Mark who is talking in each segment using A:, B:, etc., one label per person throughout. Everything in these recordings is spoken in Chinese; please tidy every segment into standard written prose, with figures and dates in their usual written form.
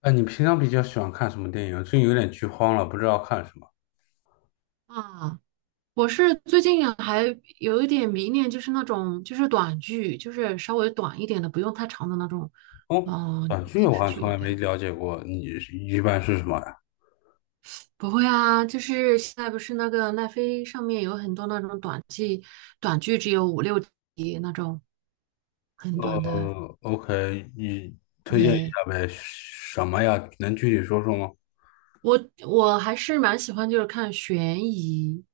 A: 哎，你平常比较喜欢看什么电影啊，最近有点剧荒了，不知道看什么。
B: 啊，我是最近啊还有一点迷恋，就是那种就是短剧，就是稍微短一点的，不用太长的那种，
A: 哦。短剧
B: 电
A: 我好
B: 视
A: 像从
B: 剧。
A: 来没
B: 对，
A: 了解过，你是一般是什么呀？
B: 不会啊，就是现在不是那个奈飞上面有很多那种短剧，短剧只有五六集那种，很短的。
A: OK，你推荐一
B: 对，
A: 下呗？什么呀？能具体说说吗？
B: 我还是蛮喜欢，就是看悬疑，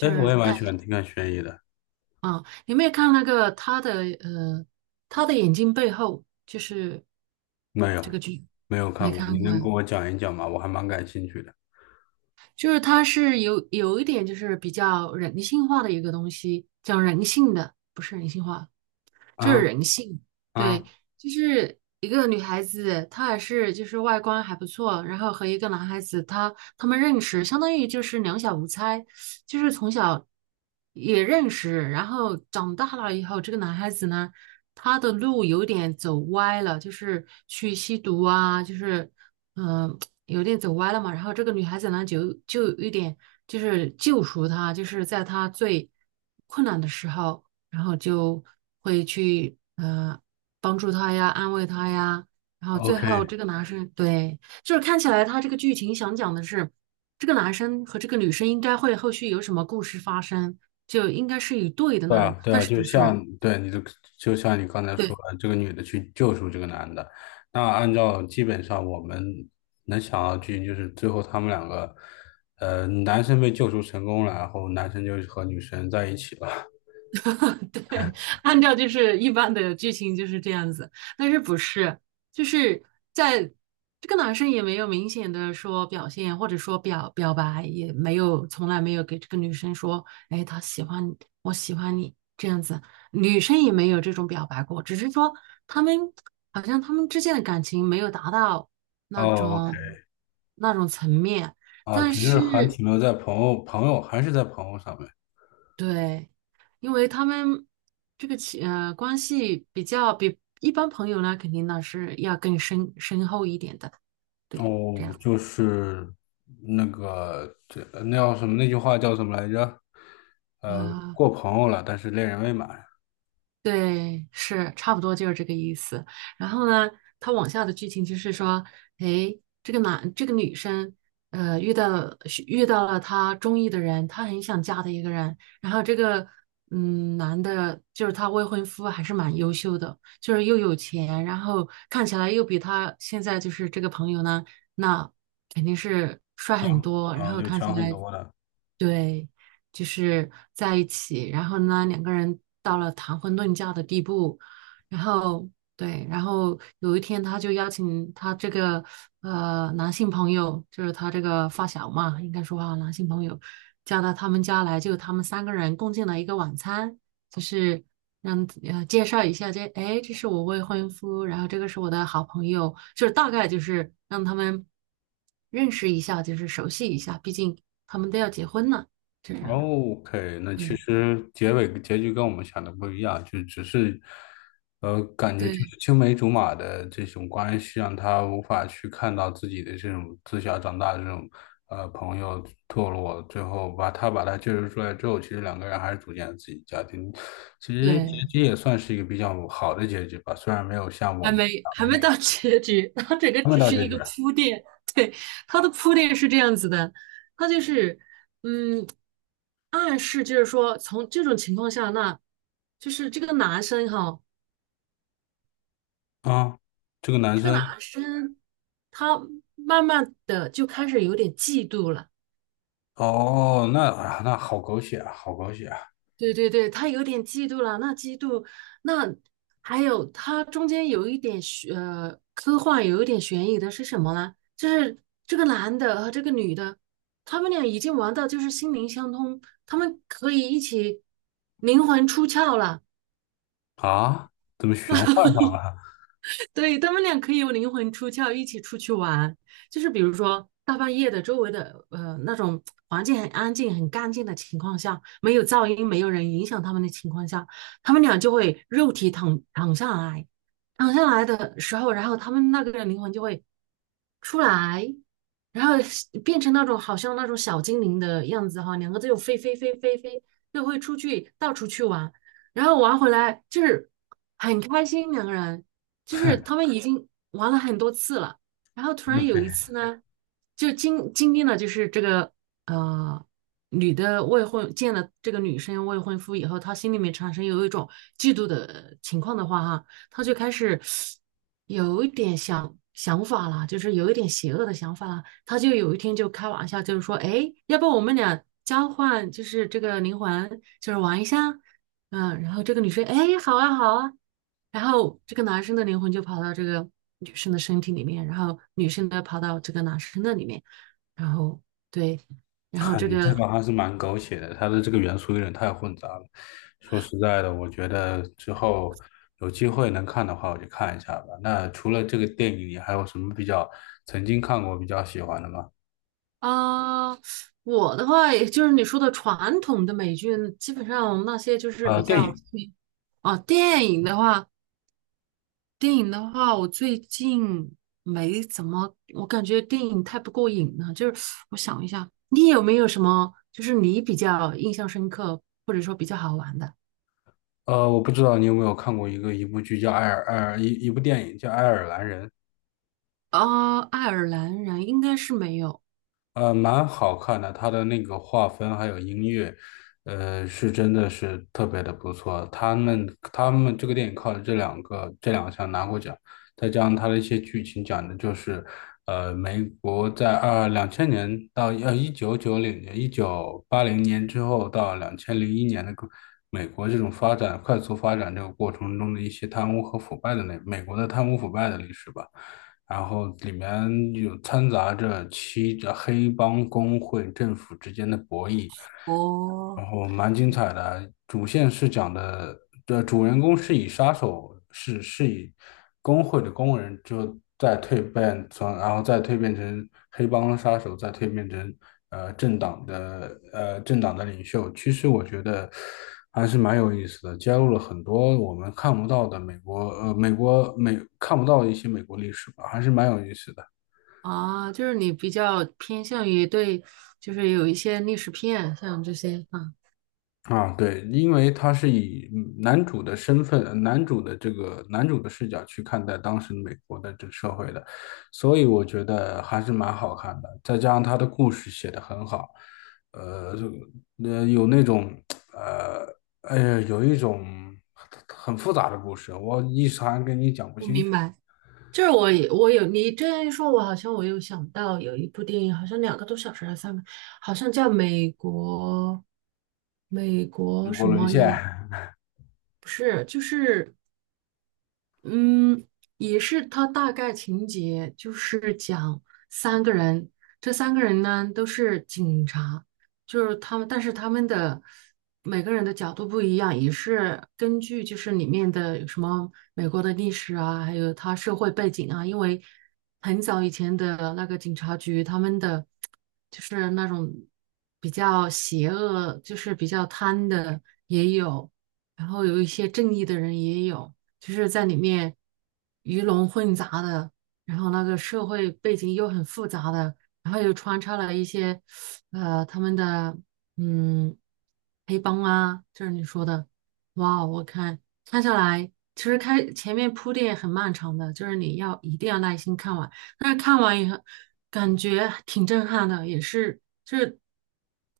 A: 哎，我
B: 是
A: 也蛮
B: 带。
A: 喜欢看悬疑的。
B: 啊，你有没有看那个他的他的眼睛背后就是
A: 没有，
B: 这个剧，
A: 没有
B: 没
A: 看过，你
B: 看过
A: 能
B: 呀？
A: 跟我讲一讲吗？我还蛮感兴趣的。
B: 就是它是有一点就是比较人性化的一个东西，讲人性的，不是人性化，就是
A: 啊
B: 人性，对，
A: 啊
B: 就是一个女孩子，她还是就是外观还不错，然后和一个男孩子，他们认识，相当于就是两小无猜，就是从小也认识，然后长大了以后，这个男孩子呢，他的路有点走歪了，就是去吸毒啊，就是嗯、呃有点走歪了嘛，然后这个女孩子呢，就有一点就是救赎他，就是在他最困难的时候。然后就会去帮助他呀，安慰他呀，然后最
A: ，OK。
B: 后这个男生对，就是看起来他这个剧情想讲的是，这个男生和这个女生应该会后续有什么故事发生，就应该是一对的
A: 对
B: 那
A: 啊，
B: 种，
A: 对
B: 但
A: 啊，
B: 是不是？
A: 就像你刚才说
B: 对。
A: 的，这个女的去救赎这个男的。那按照基本上我们能想到的剧情，就是最后他们两个，男生被救赎成功了，然后男生就和女生在一起了。
B: 对，按照就是一般的剧情就是这样子，但是不是，就是在这个男生也没有明显的说表现，或者说表白，也没有从来没有给这个女生说，哎，他喜欢你，我喜欢你这样子，女生也没有这种表白过，只是说他们好像他们之间的感情没有达到那
A: 哦
B: 种那种层面，但
A: 只是还
B: 是
A: 停留在朋友，朋友还是在朋友上面。
B: 对，因为他们这个情关系比较比一般朋友呢，肯定呢是要更深厚一点的。对，这样
A: 哦，
B: 子。
A: 就是那个，这那叫什么？那句话叫什么来着？
B: 呃，
A: 过朋友了，但是恋人未满。
B: 对，是差不多就是这个意思。然后呢，他往下的剧情就是说，哎，这个男这个女生，遇到是遇到了她中意的人，她很想嫁的一个人。然后这个男的，就是她未婚夫，还是蛮优秀的，就是又有钱，然后看起来又比她现在就是这个朋友呢，那肯定是帅很多，然后
A: 有
B: 看起
A: 强很
B: 来。
A: 多的。
B: 对，就是在一起，然后呢，两个人到了谈婚论嫁的地步，然后对，然后有一天他就邀请他这个男性朋友，就是他这个发小嘛，应该说啊，男性朋友叫到他们家来，就他们三个人共进了一个晚餐，就是让介绍一下这，哎，这是我未婚夫，然后这个是我的好朋友，就是大概就是让他们认识一下，就是熟悉一下，毕竟他们都要结婚了，这样，
A: OK，那其
B: 对
A: 实结尾结局跟我们想的不一样，就只是，感觉就
B: 对
A: 是青梅竹马的这种关系，让他无法去看到自己的这种自小长大的这种朋友堕落，最后把他救赎出来之后，其实两个人还是组建了自己的家庭。其实结
B: 对，
A: 局也算是一个比较好的结局吧，虽然没有像我
B: 还
A: 们
B: 没
A: 想
B: 还
A: 的那
B: 没
A: 个
B: 到结局，它这个
A: 他们
B: 只
A: 到
B: 是
A: 结
B: 一
A: 局
B: 个
A: 了。
B: 铺垫，对，它的铺垫是这样子的，它就是嗯，暗示就是说从这种情况下，那就是这个男生哈。
A: 啊，这个男生。
B: 他慢慢的就开始有点嫉妒了。
A: 哦，那好狗血啊，好狗血啊。
B: 对对对，他有点嫉妒了。那嫉妒，那还有他中间有一点科幻，有一点悬疑的是什么呢？就是这个男的和这个女的，他们俩已经玩到就是心灵相通，他们可以一起灵魂出窍了。
A: 啊，怎么玄幻上了？
B: 对，他们俩可以有灵魂出窍，一起出去玩。就是比如说大半夜的，周围的那种环境很安静、很干净的情况下，没有噪音、没有人影响他们的情况下，他们俩就会肉体躺下来，躺下来的时候，然后他们那个灵魂就会出来，然后变成那种好像那种小精灵的样子哈，两个就飞飞飞飞飞，就会出去到处去玩，然后玩回来就是很开心，两个人就是他们已经玩了很多次了，然后突然有
A: OK。
B: 一次呢，就经历了就是这个呃女的未婚见了这个女生未婚夫以后，她心里面产生有一种嫉妒的情况的话哈，她就开始有一点想法了，就是有一点邪恶的想法了。她就有一天就开玩笑，就是说，哎，要不我们俩交换，就是这个灵魂，就是玩一下。嗯，然后这个女生，哎，好啊，好啊，然后这个男生的灵魂就跑到这个女生的身体里面，然后女生的跑到这个男生的里面，然后对，然后
A: 哈，
B: 这
A: 你这
B: 个
A: 个还是蛮狗血的，它的这个元素有点太混杂了。说实在的，我觉得之后有机会能看的话，我就看一下吧。那除了这个电影，你还有什么曾经看过比较喜欢的吗？
B: 啊、我的话也就是你说的传统的美剧，基本上那些就是比
A: 电
B: 较出
A: 影。
B: 名啊，电影的话。电影的话，我最近没怎么，我感觉电影太不过瘾了。就是我想一下，你有没有什么，就是你比较印象深刻，或者说比较好玩的？
A: 我不知道你有没有看过一部电影叫《爱尔兰人》。
B: 爱尔兰人应该是没有
A: 蛮好看的，它的那个划分还有音乐，是真的是特别的不错。他们这个电影靠着这两项拿过奖。再加上它的一些剧情讲的就是，美国在2000年到1980年之后到2001年的个美国这种快速发展这个过程中的一些贪污和腐败的，那美国的贪污腐败的历史吧。然后里面有掺杂着黑帮工会、政府之间的博弈，然
B: 哦，
A: 后蛮精彩的。主线是讲的，这主人公是以杀手是是以工会的工人，就再蜕变从，然后再蜕变成黑帮杀手，再蜕变成政党的领袖。其实我觉得还是蛮有意思的，加入了很多我们看不到的美国看不到的一些美国历史吧，还是蛮有意思的。
B: 啊，就是你比较偏向于对，就是有一些历史片，像这些啊，
A: 啊，对，因为他是以男主的身份、男主的这个男主的视角去看待当时美国的这个社会的，所以我觉得还是蛮好看的。再加上他的故事写得很好，这个有那种，呃，哎呀，有一种很复杂的故事，我一时还跟你讲不
B: 我
A: 清
B: 明
A: 楚。
B: 白。就是我有你这样一说，我好像我有想到有一部电影，好像两个多小时还是三个，好像叫美国
A: 美国
B: 什
A: 沦
B: 么
A: 陷。
B: 也 不是，就是。嗯，也是，它大概情节就是讲三个人，这三个人呢都是警察，就是他们，但是他们的每个人的角度不一样，也是根据就是里面的有什么美国的历史啊，还有他社会背景啊，因为很早以前的那个警察局，他们的就是那种比较邪恶，就是比较贪的也有，然后有一些正义的人也有。就是在里面鱼龙混杂的，然后那个社会背景又很复杂的，然后又穿插了一些他们的嗯黑帮啊，就是你说的，哇，我看下来，其实开前面铺垫很漫长的，就是你要一定要耐心看完，但是看完以后感觉挺震撼的，也是就是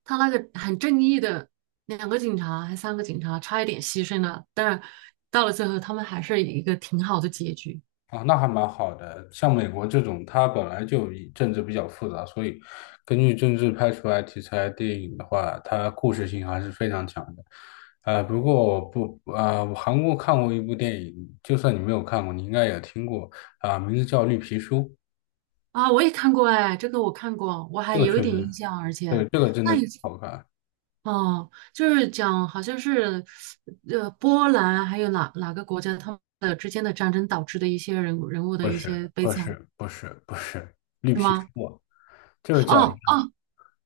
B: 他那个很正义的。两个警察还三个警察，差一点牺牲了，但是到了最后，他们还是一个挺好的结局
A: 啊，那还蛮好的。像美国这种，它本来就以政治比较复杂，所以根据政治拍出来题材电影的话，它故事性还是非常强的。不过我不，啊，我韩国看过一部电影，就算你没有看过，你应该也听过啊、名字叫《绿皮书》。
B: 啊！我也看过哎，这个我看过，我还
A: 这个
B: 有一
A: 确
B: 点
A: 实，
B: 印象，而
A: 这个
B: 且
A: 这个真
B: 那
A: 的
B: 也
A: 好看。
B: 哦，就是讲好像是波兰还有哪哪个国家他们的之间的战争导致的一些人物的
A: 不
B: 一
A: 是，
B: 些悲
A: 不
B: 惨。
A: 是，不是，不是《绿
B: 是
A: 皮书》。
B: 吗？
A: 啊，就是讲
B: 哦哦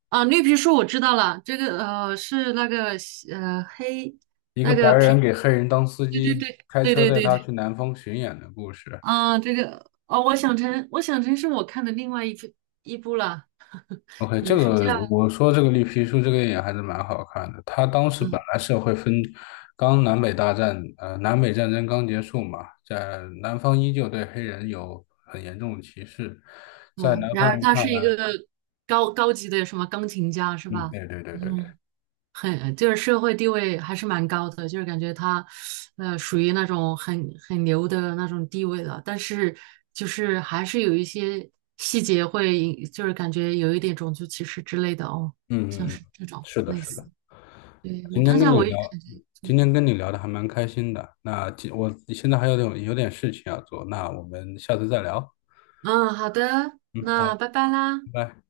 B: 哦，绿皮书我知道了，这个是那个黑
A: 一个
B: 那
A: 白
B: 个
A: 人
B: 皮，
A: 给黑人当司
B: 对对
A: 机，
B: 对
A: 开
B: 对
A: 车
B: 对
A: 带
B: 对
A: 他
B: 对
A: 去南方巡演的故事。
B: 啊，这个哦，我想成是我看的另外一部了，
A: OK，这
B: 也是叫
A: 个我说这个绿皮书这个电影还是蛮好看的。他当时本
B: 嗯
A: 来是会分，刚南北大战，呃，南北战争刚结束嘛，在南方依旧对黑人有很严重的歧视，在
B: 哦，
A: 南方
B: 然
A: 人
B: 而他
A: 看
B: 是一
A: 来。
B: 个高级的什么钢琴家是
A: 嗯，
B: 吧？
A: 对对对对对。
B: 嗯，很就是社会地位还是蛮高的，就是感觉他属于那种很牛的那种地位了，但是就是还是有一些细节会就是感觉有一点种族歧视之类的哦，像
A: 嗯嗯嗯。
B: 是这种
A: 是的，
B: 类
A: 是
B: 似。
A: 的。
B: 对，我
A: 今
B: 看
A: 天
B: 一
A: 跟
B: 下
A: 你
B: 我也
A: 聊，
B: 感觉。
A: 今天跟你聊的还蛮开心的。那我现在还有点事情要做，那我们下次再聊。
B: 嗯，好的，
A: 嗯，好，
B: 那拜拜啦。
A: 拜拜。